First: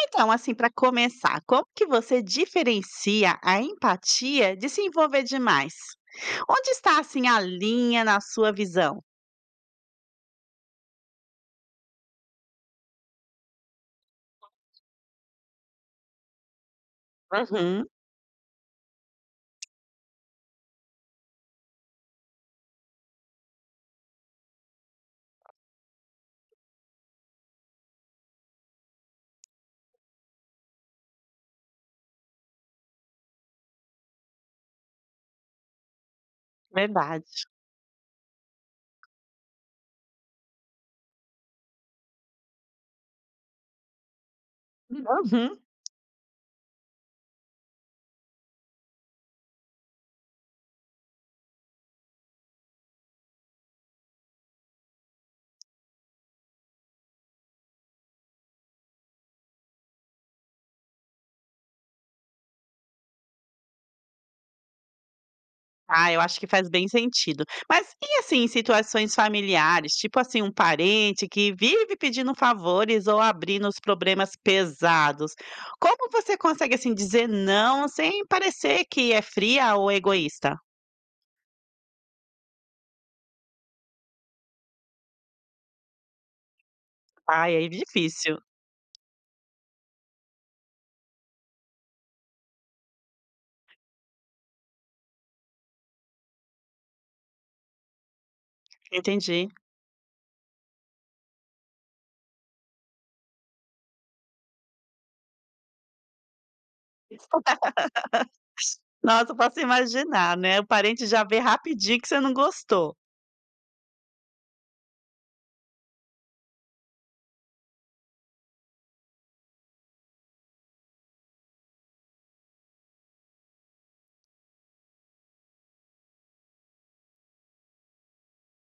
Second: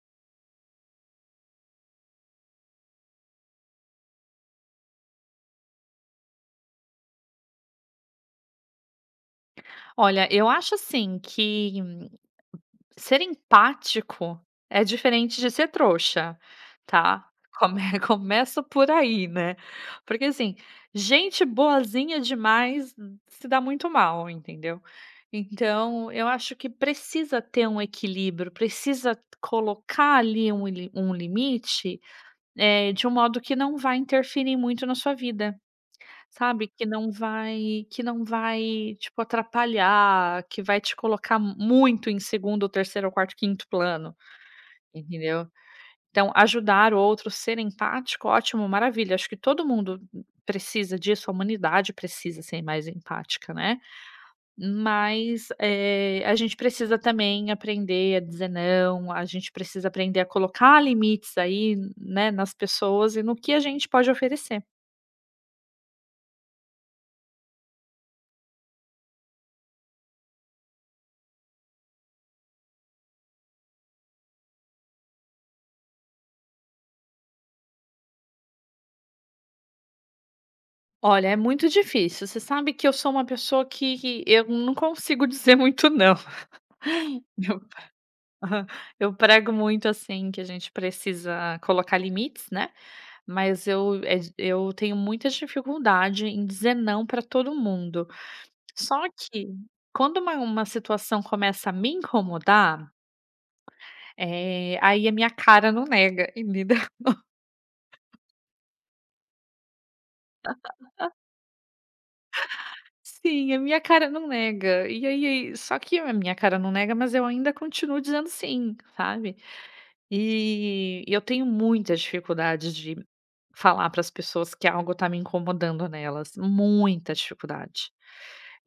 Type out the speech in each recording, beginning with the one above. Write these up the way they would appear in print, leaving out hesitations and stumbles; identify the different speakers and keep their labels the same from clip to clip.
Speaker 1: Então, assim, para começar, como que você diferencia a empatia de se envolver demais? Onde está, assim, a linha na sua visão?
Speaker 2: Olha, eu acho assim que ser empático é diferente de ser trouxa, tá. Come
Speaker 1: Uhum,
Speaker 2: Começa por aí, né. Porque assim, gente boazinha demais se dá muito mal, entendeu. Então eu acho que precisa ter um equilíbrio, precisa colocar ali um li um limite, de um modo que não vai interferir muito na sua vida. Sabe, que não
Speaker 1: verdade.
Speaker 2: vai que não vai, tipo, atrapalhar, que vai te colocar muito em segundo º terceiro º quarto quinto plano, entendeu.
Speaker 1: Uhum.
Speaker 2: Então ajudar o outro, ser empático, ótimo, maravilha, acho que todo mundo precisa disso, a humanidade precisa ser mais empática, né. Mas, a gente precisa também aprender a dizer não, a gente precisa aprender a colocar limites aí, né, nas pessoas e no que a gente pode oferecer.
Speaker 1: Ah, eu acho que faz bem sentido. Mas e assim, em situações familiares, tipo assim, um parente que vive pedindo favores ou abrindo os problemas pesados, como você consegue assim dizer não sem parecer que é fria ou egoísta?
Speaker 2: Olha, é muito difícil. Você sabe que eu sou uma pessoa que eu não consigo dizer muito não.
Speaker 1: Ai,
Speaker 2: Eu
Speaker 1: é difícil.
Speaker 2: Eu prego muito, assim, que a gente precisa colocar limites, né, mas eu tenho muita dificuldade em dizer não para todo mundo. Só
Speaker 1: Entendi.
Speaker 2: que quando uma situação começa a me incomodar, aí a minha cara não nega, entendeu?
Speaker 1: Nossa, eu posso imaginar, né, o parente já vê rapidinho que você não gostou.
Speaker 2: Sim, a minha cara não nega. E aí só que a minha cara não nega, mas eu ainda continuo dizendo sim, sabe? E eu tenho muita dificuldade de falar para as pessoas que algo está me incomodando nelas, muita dificuldade.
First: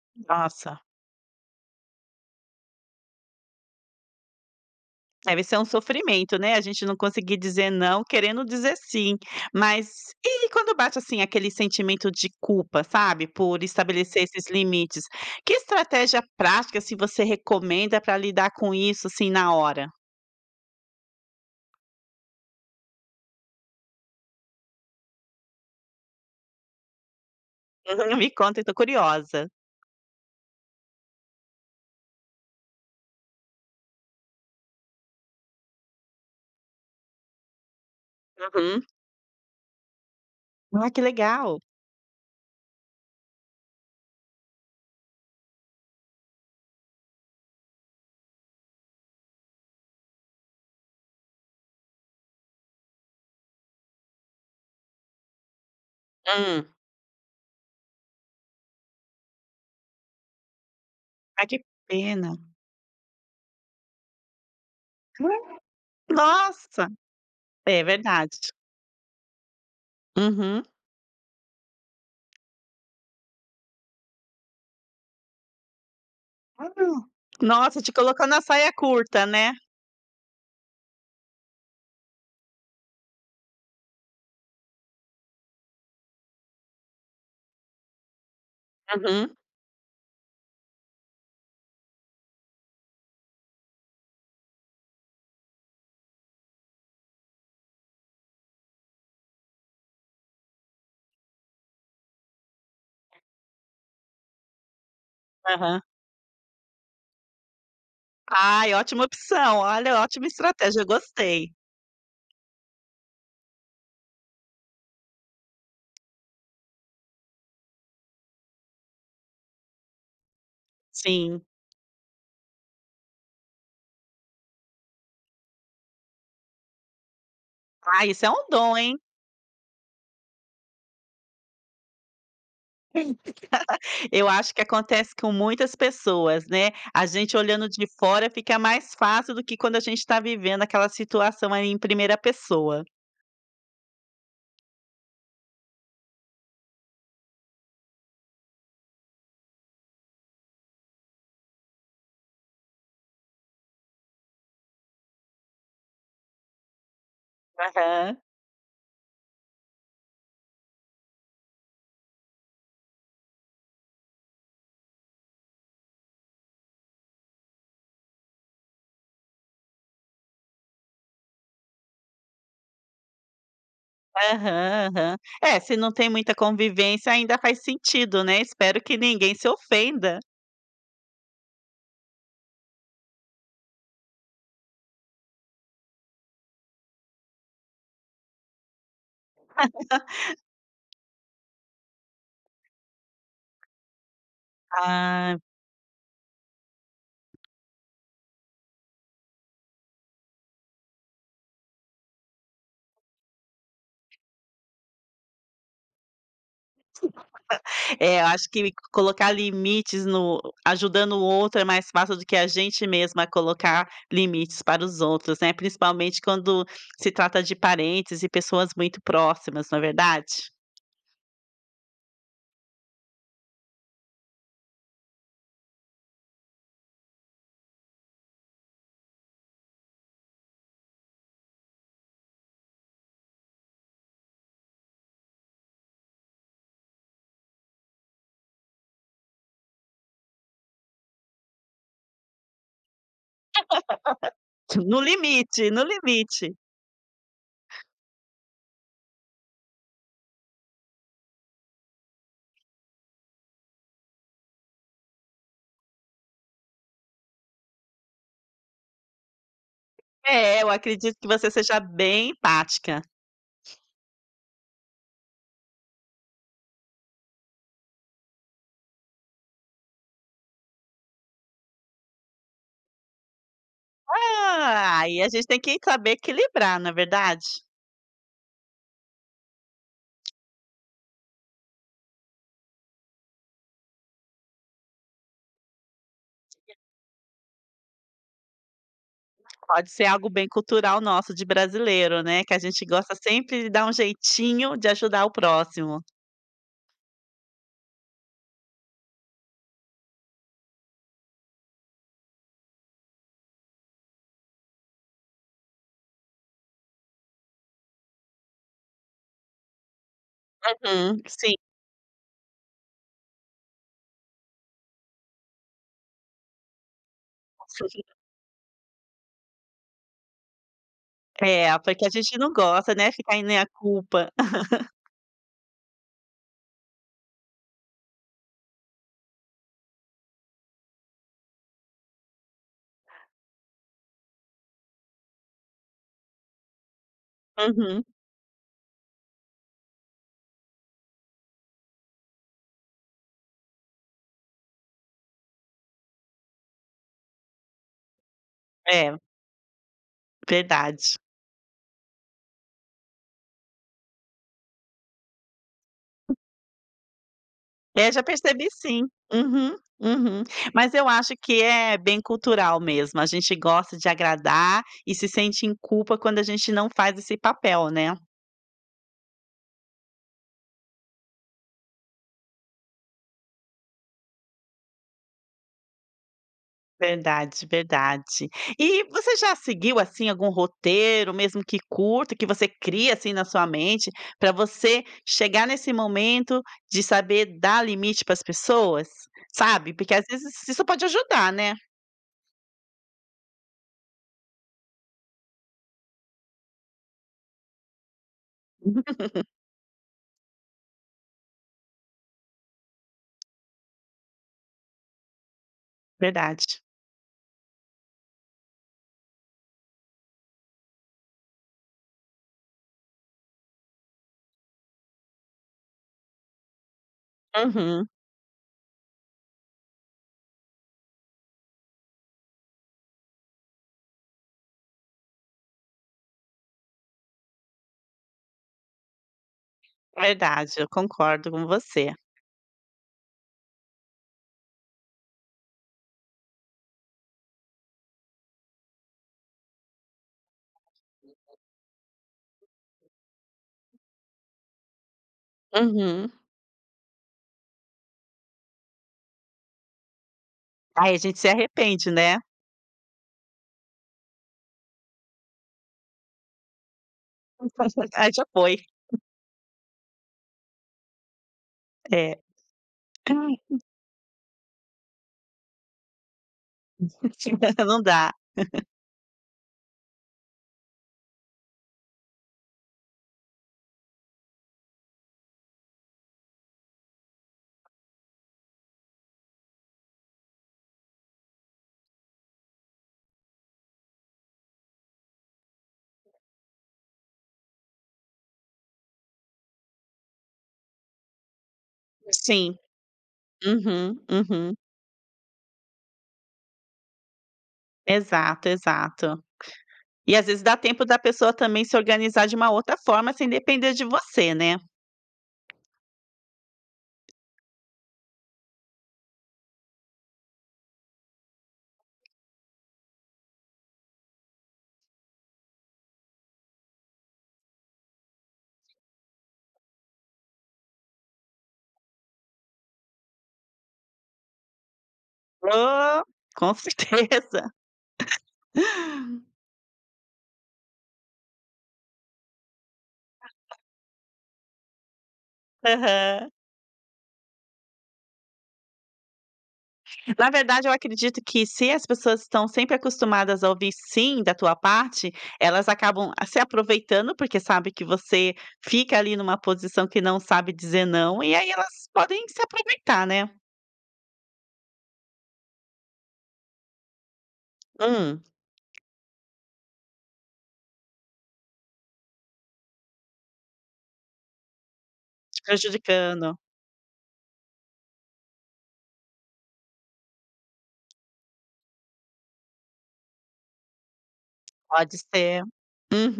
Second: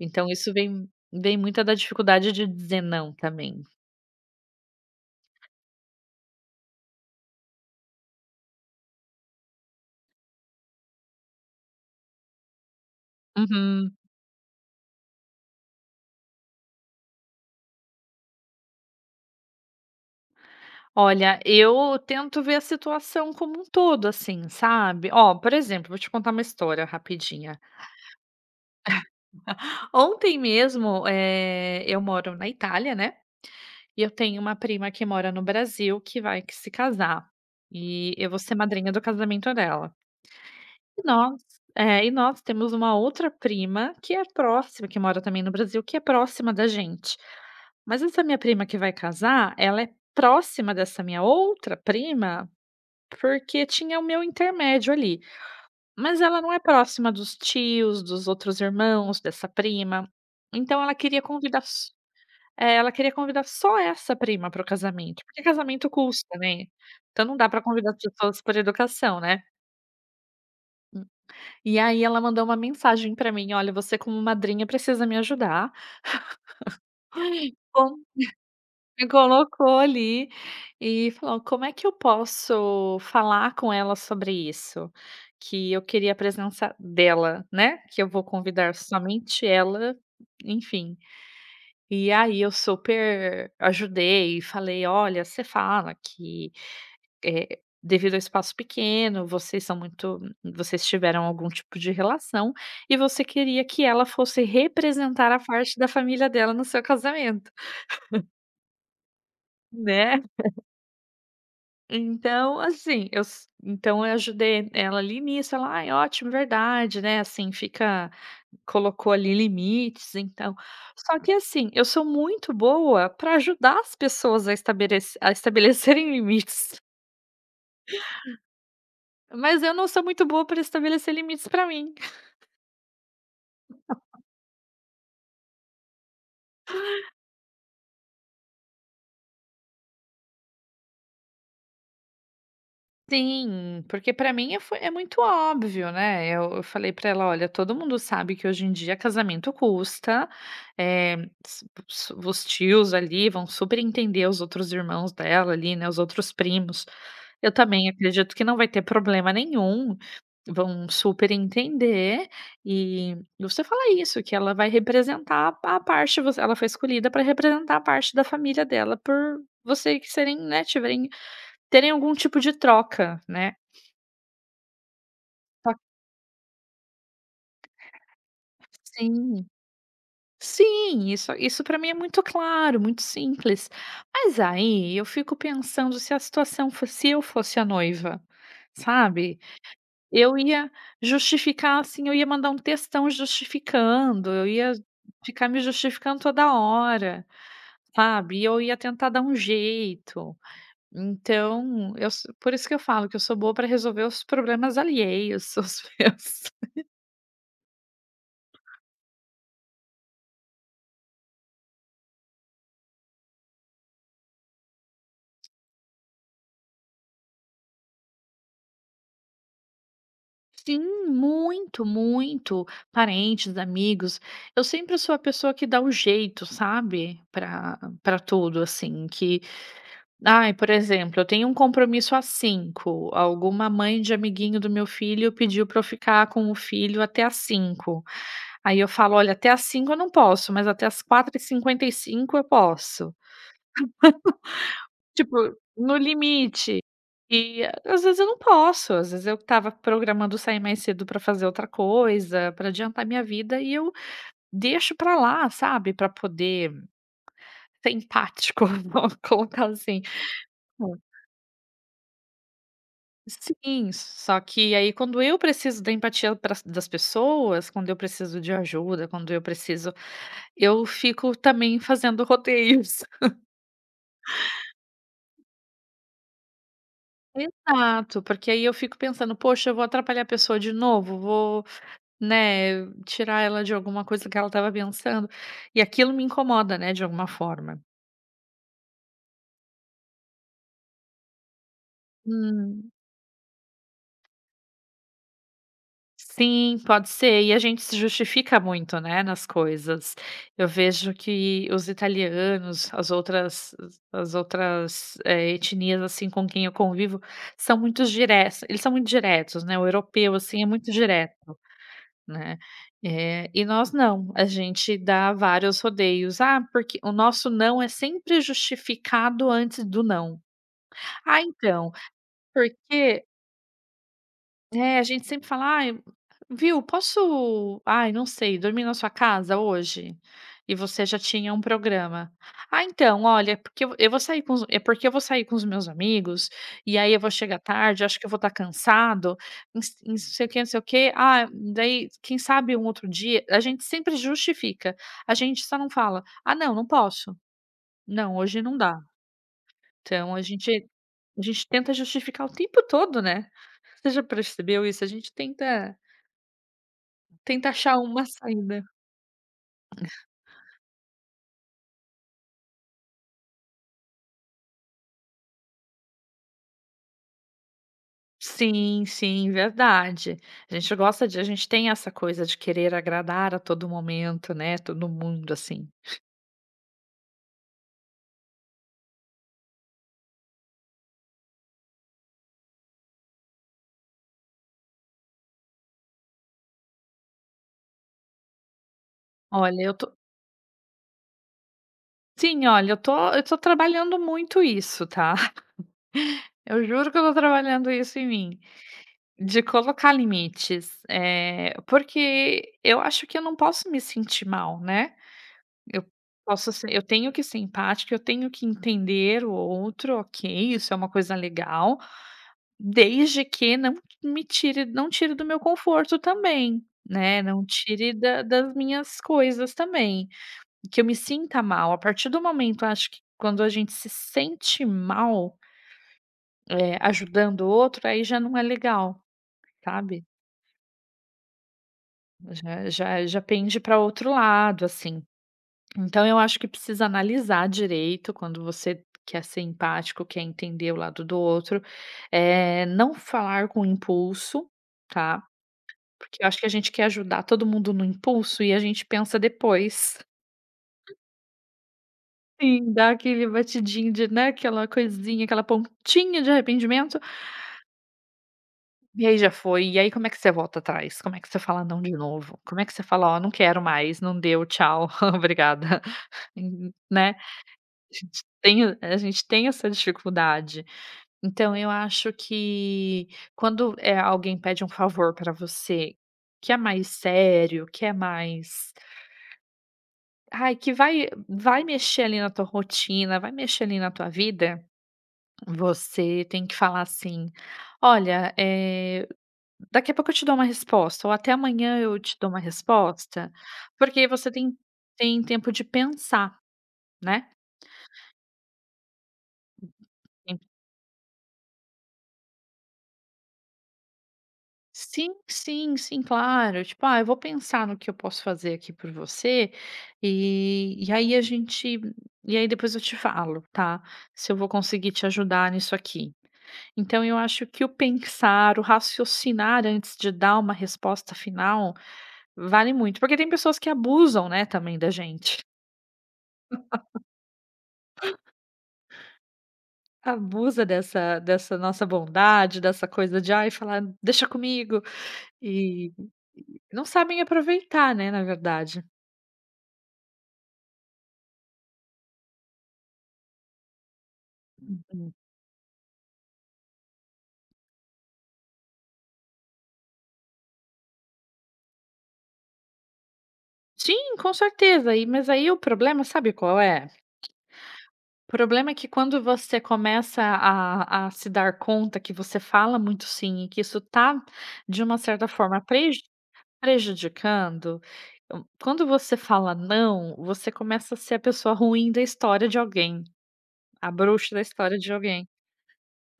Speaker 2: Então isso
Speaker 1: Nossa,
Speaker 2: vem muita da dificuldade de dizer não também.
Speaker 1: deve ser um sofrimento, né, a gente não conseguir dizer não querendo dizer sim. Mas e quando bate, assim, aquele sentimento de culpa, sabe, por
Speaker 2: Uhum.
Speaker 1: estabelecer esses limites, que estratégia prática, se você recomenda para lidar com isso, assim, na hora?
Speaker 2: Olha, eu tento ver a situação como um todo, assim, sabe. Ó, por exemplo, vou te contar uma história rapidinha.
Speaker 1: Uhum, me conta, eu tô curiosa.
Speaker 2: Ontem mesmo, eu moro na Itália, né, e eu tenho uma prima que mora no Brasil que se casar, e eu vou ser
Speaker 1: Uhum.
Speaker 2: madrinha do casamento dela.
Speaker 1: Ah, que
Speaker 2: E nós
Speaker 1: legal.
Speaker 2: e nós temos uma outra prima que é próxima, que mora também no Brasil, que é próxima da gente. Mas essa minha prima que vai casar, ela é próxima dessa minha outra prima, porque tinha o meu intermédio ali. Mas ela não é
Speaker 1: Hum.
Speaker 2: próxima dos tios, dos outros irmãos, dessa prima, então ela queria
Speaker 1: Ai, que pena.
Speaker 2: convidar só essa prima para o casamento, porque casamento custa, né,
Speaker 1: Nossa,
Speaker 2: então não dá para
Speaker 1: é
Speaker 2: convidar as
Speaker 1: verdade.
Speaker 2: pessoas por educação, né.
Speaker 1: Uhum.
Speaker 2: E aí ela mandou uma mensagem para mim: "Olha, você como madrinha precisa me ajudar."
Speaker 1: Hum. Nossa, te colocou na saia
Speaker 2: Me
Speaker 1: curta, né?
Speaker 2: colocou ali e falou: "Como é que eu posso falar com ela sobre isso? Que eu queria a presença dela, né, que eu vou convidar
Speaker 1: Uhum,
Speaker 2: somente ela, enfim." E aí eu super ajudei e falei: "Olha, você fala que, devido ao espaço pequeno, vocês são muito vocês tiveram algum tipo de relação e você queria que ela fosse representar a parte
Speaker 1: aham.
Speaker 2: da família dela no seu casamento,
Speaker 1: Ai, ótima opção. Olha,
Speaker 2: né."
Speaker 1: ótima estratégia, eu gostei.
Speaker 2: Então, assim, eu s então eu ajudei ela ali nisso, ela: "Ai, ótimo, verdade, né, assim, fica." Colocou ali limites, então só que
Speaker 1: Sim.
Speaker 2: assim, eu sou muito boa para ajudar as pessoas a estabelecerem limites,
Speaker 1: Ah, isso é um dom, hein.
Speaker 2: mas eu não sou muito boa para estabelecer limites para mim.
Speaker 1: Eu acho que acontece com muitas pessoas, né. A gente olhando de fora fica mais fácil do que quando a gente está vivendo aquela situação ali em primeira pessoa.
Speaker 2: Sim, porque pra mim é foi é muito óbvio, né, eu falei pra ela: "Olha, todo mundo sabe que hoje em dia casamento custa, eh, s s os tios ali vão super entender os outros irmãos dela ali, né, os outros primos. Eu também
Speaker 1: Aham.
Speaker 2: acredito que não vai ter problema nenhum, vão super entender." E você fala isso, que ela vai representar a parte você ela foi escolhida para representar a parte da família dela por você que serem, né, tiverem terem algum tipo de troca, né.
Speaker 1: Aham, aham. É,
Speaker 2: Só
Speaker 1: se
Speaker 2: que
Speaker 1: não tem muita convivência ainda faz sentido, né. Espero que ninguém
Speaker 2: sim,
Speaker 1: se ofenda.
Speaker 2: sim, isso para mim é muito claro, muito simples. Mas aí eu fico pensando se eu fosse a noiva, sabe, eu ia justificar, assim, eu ia mandar um textão justificando, eu ia
Speaker 1: Ah.
Speaker 2: ficar me justificando toda hora, sabe, e eu ia tentar dar um jeito. Então eu so por isso que eu falo que eu sou boa para resolver os problemas alheios, os meus.
Speaker 1: É, eu acho que colocar limites no ajudando o outro é mais fácil do que a gente mesma colocar limites para os outros, né, principalmente quando se trata de parentes e pessoas muito próximas, não é verdade?
Speaker 2: Sim, muito, muito. Parentes, amigos. Eu sempre sou a pessoa que dá o jeito, sabe? Pra tudo, assim. Que, ai, por exemplo, eu tenho um compromisso às 5. Alguma mãe de amiguinho do meu filho pediu pra eu ficar com o filho até às 5. Aí eu falo, olha, até às 5 eu não posso, mas até às 4:55 eu posso.
Speaker 1: No
Speaker 2: Tipo,
Speaker 1: limite, no
Speaker 2: no
Speaker 1: limite.
Speaker 2: limite. E às vezes eu não posso, às vezes eu estava programando sair mais cedo pra fazer outra coisa, pra adiantar minha vida e eu deixo pra lá, sabe, pra poder ser empático, vamos colocar assim.
Speaker 1: É, eu
Speaker 2: Hum.
Speaker 1: acredito que você seja bem empática.
Speaker 2: Sim, só que aí quando eu preciso da empatia pras das pessoas, quando eu preciso de ajuda, quando eu preciso eu fico também fazendo rodeios.
Speaker 1: Ah, aí a gente tem que saber equilibrar, não é verdade?
Speaker 2: Exato, porque aí eu fico pensando: "Poxa, eu vou atrapalhar a pessoa de novo, vou." Né, tirar ela de alguma coisa que ela estava pensando, e aquilo me incomoda, né, de alguma forma.
Speaker 1: Pode ser algo bem cultural nosso de brasileiro, né, que a gente
Speaker 2: Hum.
Speaker 1: gosta sempre de dar um jeitinho de ajudar o próximo.
Speaker 2: Sim, pode ser, e a gente se justifica muito, né, nas coisas. Eu vejo que os italianos, as outras etnias, assim, com quem eu convivo, são muito diretos eles são muito diretos, né, o europeu, assim, é muito
Speaker 1: Uhum, sim.
Speaker 2: direto. Né, e nós não, a gente dá vários rodeios. Ah, porque o nosso não é sempre justificado antes do não. Ah,
Speaker 1: É,
Speaker 2: então,
Speaker 1: porque a gente não gosta, né,
Speaker 2: porque
Speaker 1: ficar em meia culpa.
Speaker 2: a gente sempre fala: "Ai, viu, posso, ai, não sei, dormir na sua casa hoje?" E você já tinha um programa. "Ah, então, olha, é porque eu vou sair com os é porque eu vou sair com os meus amigos, e aí eu vou chegar
Speaker 1: Uhum.
Speaker 2: tarde, acho que eu vou estar cansado, não sei o quê, não sei o quê. Ah, daí, quem sabe um outro dia." A gente sempre justifica, a gente só não fala: "Ah, não, não posso. Não, hoje não dá."
Speaker 1: É,
Speaker 2: Então a gente
Speaker 1: verdade.
Speaker 2: a gente tenta justificar o tempo todo, né. Você já percebeu isso? A gente tenta achar
Speaker 1: É, já
Speaker 2: uma
Speaker 1: percebi
Speaker 2: saída.
Speaker 1: sim. Uhum, uhum. Mas eu acho que é bem cultural mesmo, a gente gosta de agradar e se sente em culpa quando a gente não faz esse papel, né?
Speaker 2: Sim, sim, verdade. A gente tem essa coisa de querer agradar a todo momento, né, todo mundo, assim.
Speaker 1: Verdade, verdade. E você já seguiu, assim, algum roteiro, mesmo que curto, que você cria, assim, na sua mente, para você chegar nesse momento de saber dar limite para as pessoas?
Speaker 2: Olha,
Speaker 1: Sabe,
Speaker 2: eu tô
Speaker 1: porque às vezes isso pode ajudar, né.
Speaker 2: Sim, olha, eu tô trabalhando muito isso, tá. Eu juro que eu tô trabalhando isso em mim, de colocar limites. É porque eu acho que eu não posso me sentir mal, né. Eu posso
Speaker 1: Verdade.
Speaker 2: ser eu tenho que ser empática, eu tenho que entender o outro, ok, isso é uma coisa legal. Desde que não me tire não tire do meu conforto também, né, não
Speaker 1: Uhum.
Speaker 2: tire da das minhas coisas também, que eu me sinta mal. A partir do momento, acho que quando a gente se sente mal, ajudando o outro, aí já não é legal, sabe.
Speaker 1: Verdade, eu concordo com você.
Speaker 2: Já pende para outro lado, assim. Então eu acho que precisa analisar direito quando você quer ser empático, quer entender o lado do outro, não falar com impulso, tá.
Speaker 1: Uhum.
Speaker 2: Porque eu acho que a gente quer ajudar todo mundo no impulso e a gente pensa depois.
Speaker 1: Aí a gente se arrepende, né.
Speaker 2: Sim. Dá aquele batidinho de, né, aquela coisinha, aquela pontinha de arrependimento,
Speaker 1: Aí já foi.
Speaker 2: e aí já foi. E aí como é que você volta atrás? Como é que você fala não de
Speaker 1: É.
Speaker 2: novo? Como é que você fala: "Ó, não quero mais, não deu, tchau, obrigada", e né.
Speaker 1: Não
Speaker 2: A
Speaker 1: dá.
Speaker 2: gente tem a gente tem essa dificuldade. Então eu acho que quando, alguém pede um favor para você, que é mais sério, que é mais Ai, que vai mexer ali na tua rotina, vai mexer ali na tua vida, você tem que falar assim: "Olha, daqui a pouco eu te dou uma resposta, ou até amanhã eu te dou uma
Speaker 1: Sim.
Speaker 2: resposta",
Speaker 1: Uhum,
Speaker 2: porque você
Speaker 1: uhum.
Speaker 2: tem tempo de pensar, né.
Speaker 1: Exato, exato. E às
Speaker 2: Tem
Speaker 1: vezes dá tempo da pessoa também se organizar de uma outra forma sem depender de você, né.
Speaker 2: Sim, sim, sim, claro. Tipo: "Ah, eu vou pensar no que eu posso fazer aqui por você, e aí a gente e aí depois eu te falo, tá, se eu vou conseguir te ajudar nisso aqui." Então eu acho que o pensar, o raciocinar antes de dar uma resposta final, vale muito, porque tem pessoas que abusam, né, também da gente.
Speaker 1: Oh, com certeza.
Speaker 2: Abusa dessa nossa bondade, dessa coisa de: "Ai, falar deixa comigo", e
Speaker 1: Aham.
Speaker 2: não sabem aproveitar, né, na verdade.
Speaker 1: Na verdade eu acredito que se as pessoas estão sempre acostumadas a ouvir "sim" da tua parte,
Speaker 2: Uhum.
Speaker 1: elas acabam a se aproveitando, porque sabe que você fica ali numa posição que não sabe dizer não, e aí elas podem se aproveitar, né.
Speaker 2: Sim, com certeza, mas aí o problema sabe qual é?
Speaker 1: Hum.
Speaker 2: O problema é que quando você começa a se dar conta que você fala muito "sim" e que isso tá, de uma certa
Speaker 1: Te
Speaker 2: forma, preju
Speaker 1: prejudicando,
Speaker 2: Prejudicando, hum, quando você fala "não", você começa a ser a pessoa ruim da história de alguém, a bruxa da história de
Speaker 1: pode
Speaker 2: alguém,
Speaker 1: ser.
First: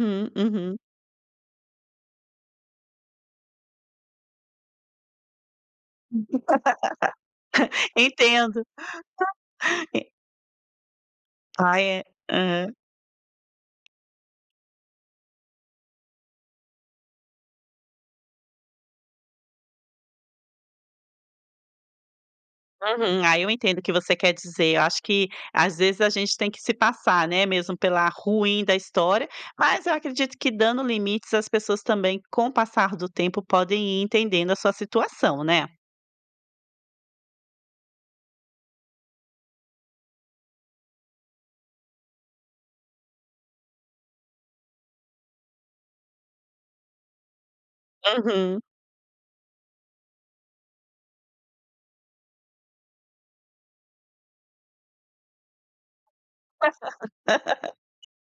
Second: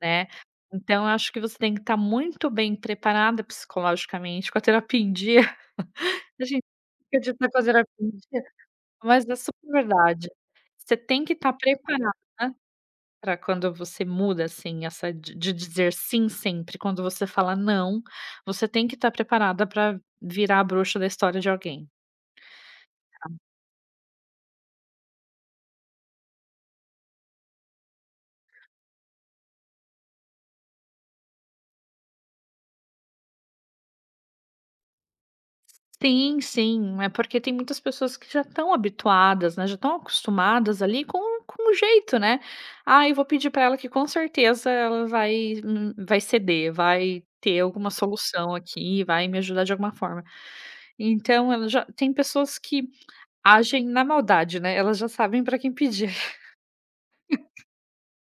Speaker 2: né.
Speaker 1: uhum.
Speaker 2: Então eu acho que você tem que estar muito bem preparada psicologicamente, com a terapia em dia. A gente fica de estar com a terapia em dia,
Speaker 1: Entendo.
Speaker 2: mas é super
Speaker 1: E
Speaker 2: verdade. Você tem que estar
Speaker 1: ah, é.
Speaker 2: preparada
Speaker 1: Aham.
Speaker 2: para quando você muda, assim, essa de dizer "sim" sempre, quando você fala "não", você tem que estar preparada para virar a bruxa da história de alguém.
Speaker 1: Uhum. Ah, eu entendo o que você quer dizer. Eu acho que às vezes a gente tem que se passar, né, mesmo pela ruim da história, mas eu acredito que dando limites as pessoas também, com o passar do tempo, podem ir entendendo a sua situação, né.
Speaker 2: Sim, sim, é porque tem muitas pessoas que já estão habituadas, né, já estão acostumadas ali com o jeito, né. "Ah, eu vou pedir para ela que com certeza ela vai ceder, vai ter alguma solução
Speaker 1: Uhum.
Speaker 2: aqui, vai me ajudar de alguma forma." Então ela já tem pessoas que agem na maldade, né, elas já sabem para quem pedir.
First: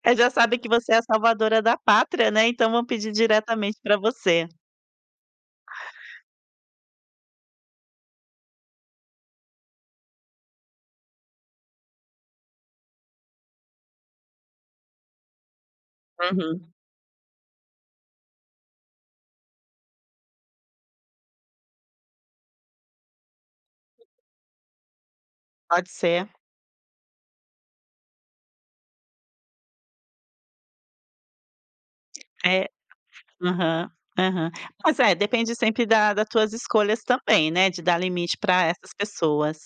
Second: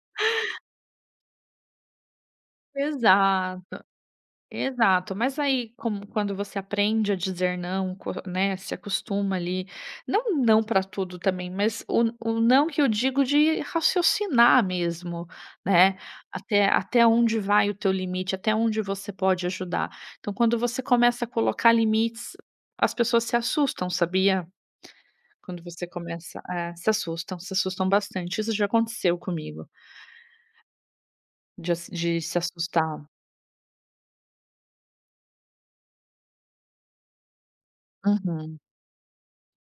Speaker 1: Elas já sabem que você é a salvadora da pátria, né, então vão pedir diretamente
Speaker 2: Exato.
Speaker 1: pra você.
Speaker 2: Exato, mas aí como quando você aprende a dizer não, co né, se acostuma ali, não para tudo também, mas o não que eu digo de raciocinar mesmo, né, até
Speaker 1: Uhum.
Speaker 2: até onde vai o teu limite, até onde você pode ajudar. Então quando você começa a colocar limites, as pessoas se assustam, sabia? Quando você
Speaker 1: Pode ser.
Speaker 2: começa se assustam, se assustam bastante. Isso já aconteceu comigo, de se
Speaker 1: É.
Speaker 2: assustar.
Speaker 1: Aham, aham. Mas é, depende sempre da das tuas escolhas também, né, de dar limite
Speaker 2: Uhum.
Speaker 1: para essas pessoas.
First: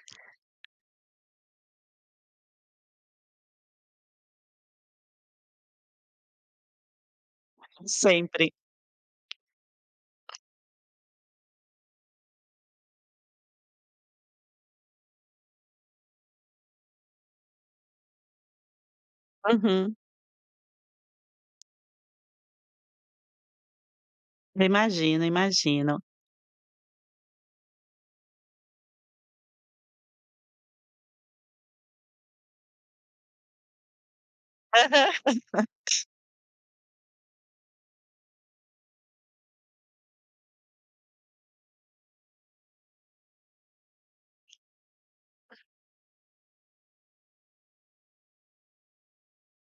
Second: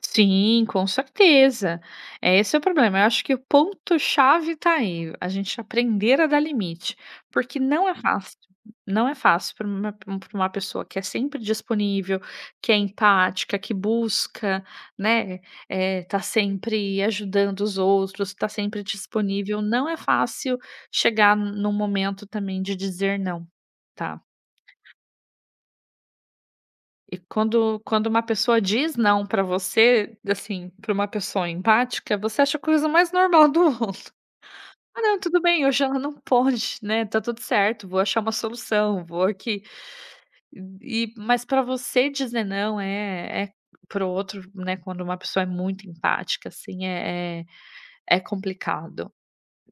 Speaker 2: Sim, com certeza. Esse é o problema. Eu acho que o ponto chave está aí, a gente aprender a dar limite, porque não é fácil.
Speaker 1: Sempre.
Speaker 2: Não é fácil para uma pessoa que é sempre disponível, que é empática, que busca, né, tá sempre ajudando os outros, tá sempre disponível. Não
Speaker 1: Uhum.
Speaker 2: é fácil chegar num momento também de dizer não, tá?
Speaker 1: Imagino, imagino.
Speaker 2: E quando uma pessoa diz "não" pra você, assim, pra uma pessoa empática, você acha a coisa mais normal do mundo. "Ah,
Speaker 1: Aham.
Speaker 2: não, tudo bem, hoje ela não pode, né, tá tudo certo, vou achar uma solução, vou aqui." Mas pra você dizer "não" é para o outro, né, quando uma pessoa é muito empática, assim, é complicado.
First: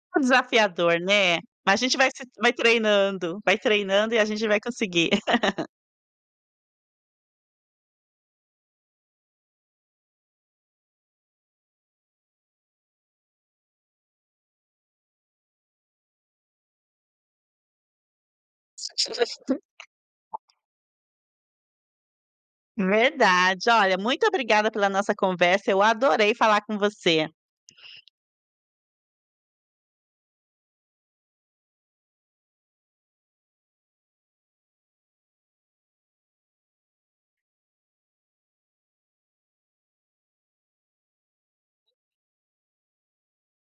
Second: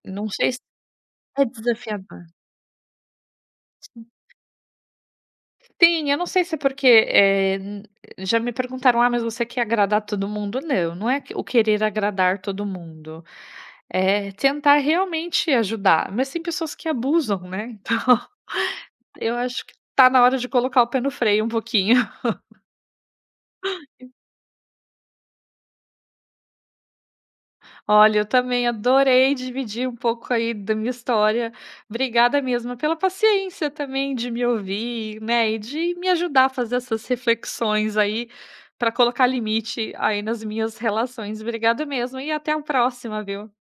Speaker 2: Não sei se
Speaker 1: Desafiador, né.
Speaker 2: é
Speaker 1: Mas a gente vai se
Speaker 2: desafiador.
Speaker 1: vai treinando, vai treinando e a gente vai conseguir.
Speaker 2: Sim, eu não sei se é porque, eh, n já me perguntaram: "Ah, mas você quer agradar todo mundo?" Não, não é o querer agradar todo mundo, é tentar realmente ajudar, mas tem pessoas que abusam, né, então eu acho que tá na hora de colocar o pé no freio um pouquinho.
Speaker 1: Verdade. Olha, muito obrigada pela nossa conversa, eu adorei falar com você.
Speaker 2: Olha, eu também adorei dividir um pouco aí da minha história. Obrigada mesmo pela paciência também de me ouvir, né, e de me ajudar a fazer essas reflexões aí para colocar limite aí nas minhas relações. Obrigada mesmo e até a próxima, viu?